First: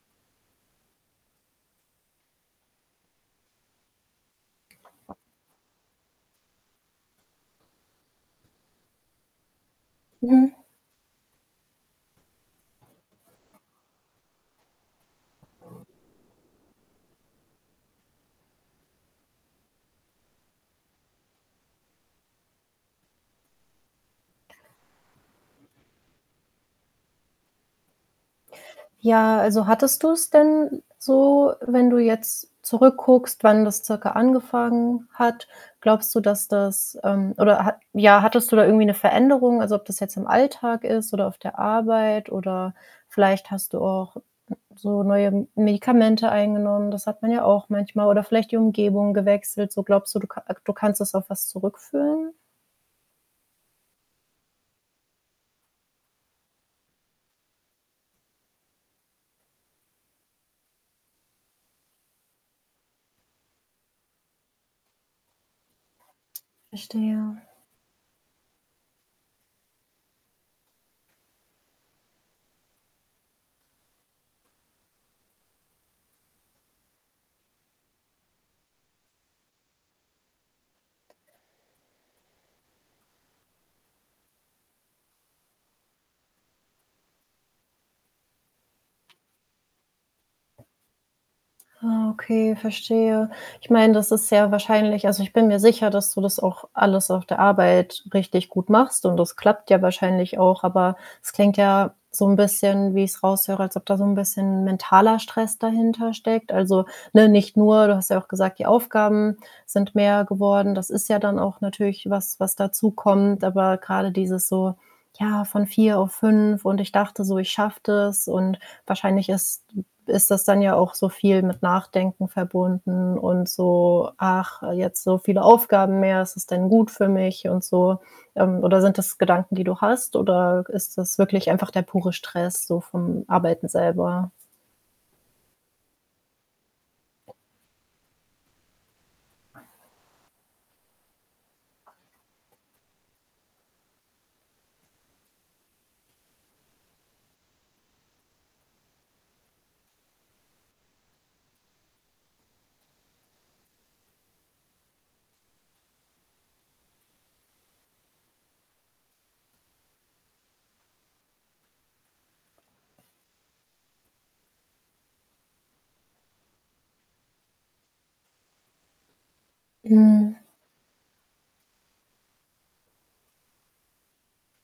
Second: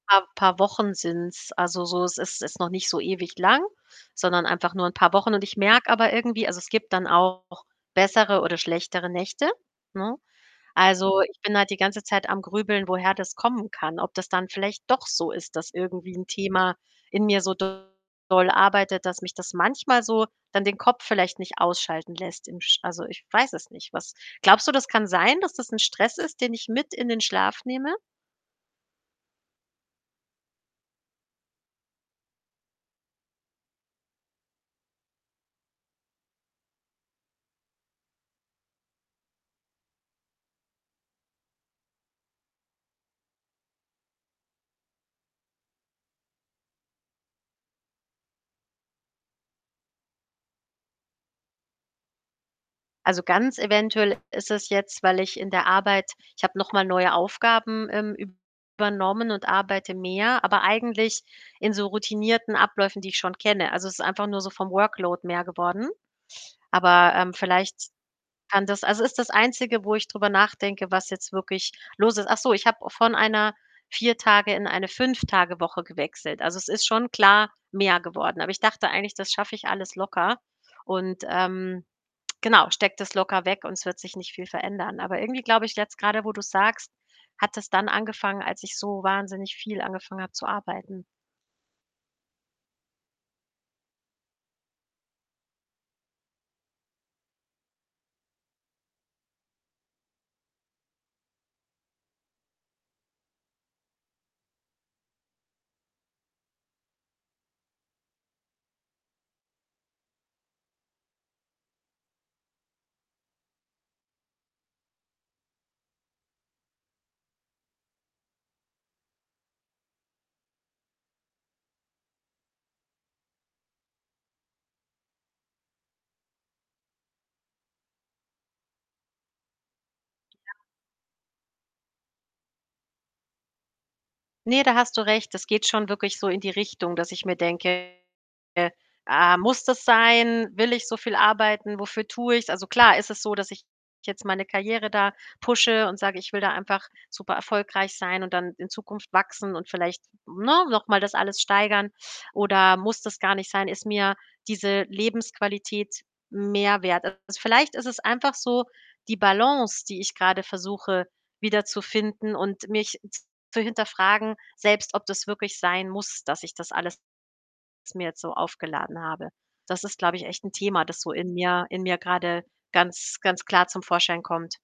Paar paar Wochen sind's. Also, so, es ist ist noch nicht so ewig lang, sondern einfach nur 'n paar Wochen. Und ich merke aber irgendwie also, es gibt dann auch bessere oder schlechtere Nächte, ne? Mhm. Also, ich bin halt die ganze Zeit am Grübeln, woher das kommen kann. Ob das dann vielleicht doch so ist, dass irgendwie 'n Thema in mir so doll arbeitet, dass mich das manchmal so dann den Kopf vielleicht nicht ausschalten lässt im Sch also, ich weiß es nicht, was glaubst du, das kann sein, dass das 'n Stress ist, den ich mit in den Schlaf nehme? Ja, also, hattest du es denn so wenn du jetzt zurück guckst, wann das circa angefangen hat, glaubst du, dass das, ähm oder ha ja, hattest du da irgendwie 'ne Veränderung? Also, ob das jetzt im Alltag ist oder auf der Arbeit oder vielleicht hast du auch so neue M Medikamente eingenommen, das hat man ja auch manchmal oder vielleicht die Umgebung gewechselt so. Glaubst du, du ka äh, du kannst das auf was zurückführen? Also, ganz eventuell ist es jetzt, weil ich in der Arbeit ich habe noch mal neue Aufgaben, ähm, übernommen und arbeite mehr, aber eigentlich in so routinierten Abläufen, die ich schon kenne. Also, es ist einfach nur so vom Workload mehr geworden. Aber, ähm, Verstehe. vielleicht kann das also, ist das Einzige, wo ich drüber nachdenke, was jetzt wirklich los ist. Ach so, ich habe von einer 4- Tage in eine 5- Tage-Woche gewechselt. Also, es ist schon klar mehr geworden. Aber ich dachte eigentlich, das schaffe ich alles locker und, ähm, genau, stecke das locker weg und es wird sich nicht viel verändern. Aber irgendwie glaube ich, jetzt grade, wo du's sagst, hat das dann angefangen, als ich so wahnsinnig viel angefangen habe zu arbeiten. Ah, okay, verstehe. Ich meine, das ist sehr wahrscheinlich also, ich bin mir sicher, dass du das auch alles auf der Arbeit richtig gut machst und das klappt ja wahrscheinlich auch, aber es klingt ja so 'n bisschen, wie ich's raus höre, als ob da so 'n bisschen mentaler Stress dahintersteckt. Also, ne, nicht nur du hast ja auch gesagt, die Aufgaben sind mehr geworden. Das ist ja dann auch natürlich was, was dazukommt, aber grade dieses so, ja, von 4 auf 5 und „Ich dachte so, ich schaffe das“, und wahrscheinlich ist ist das dann ja auch so viel mit Nachdenken verbunden und so: „Ach, jetzt so viele Aufgaben mehr, ist das denn gut für mich?“, und so. Ähm, oder sind das Gedanken, die du hast, Ja. oder ist das wirklich einfach der pure Stress so vom Arbeiten selber? Ne, da hast du recht. Das geht schon wirklich so in die Richtung, dass ich mir denke: „Ah, muss das sein? Will ich so viel arbeiten? Wofür tue ich's?“ Also, klar ist es so, dass ich jetzt meine Karriere da pushe und sage, ich will da einfach super erfolgreich sein und dann in Zukunft wachsen und vielleicht, ne, noch mal das alles steigern. Oder muss das gar nicht sein, ist mir diese Lebensqualität mehr wert? Also, vielleicht ist es einfach so die Balance, die ich grade versuche, wiederzufinden und mich zu hinterfragen selbst, ob das wirklich sein muss, dass ich das alles mir jetzt so aufgeladen habe. Das ist, glaube ich, Mhm. echt 'n Thema, das so in mir in mir grade ganz, ganz klar zum Vorschein kommt.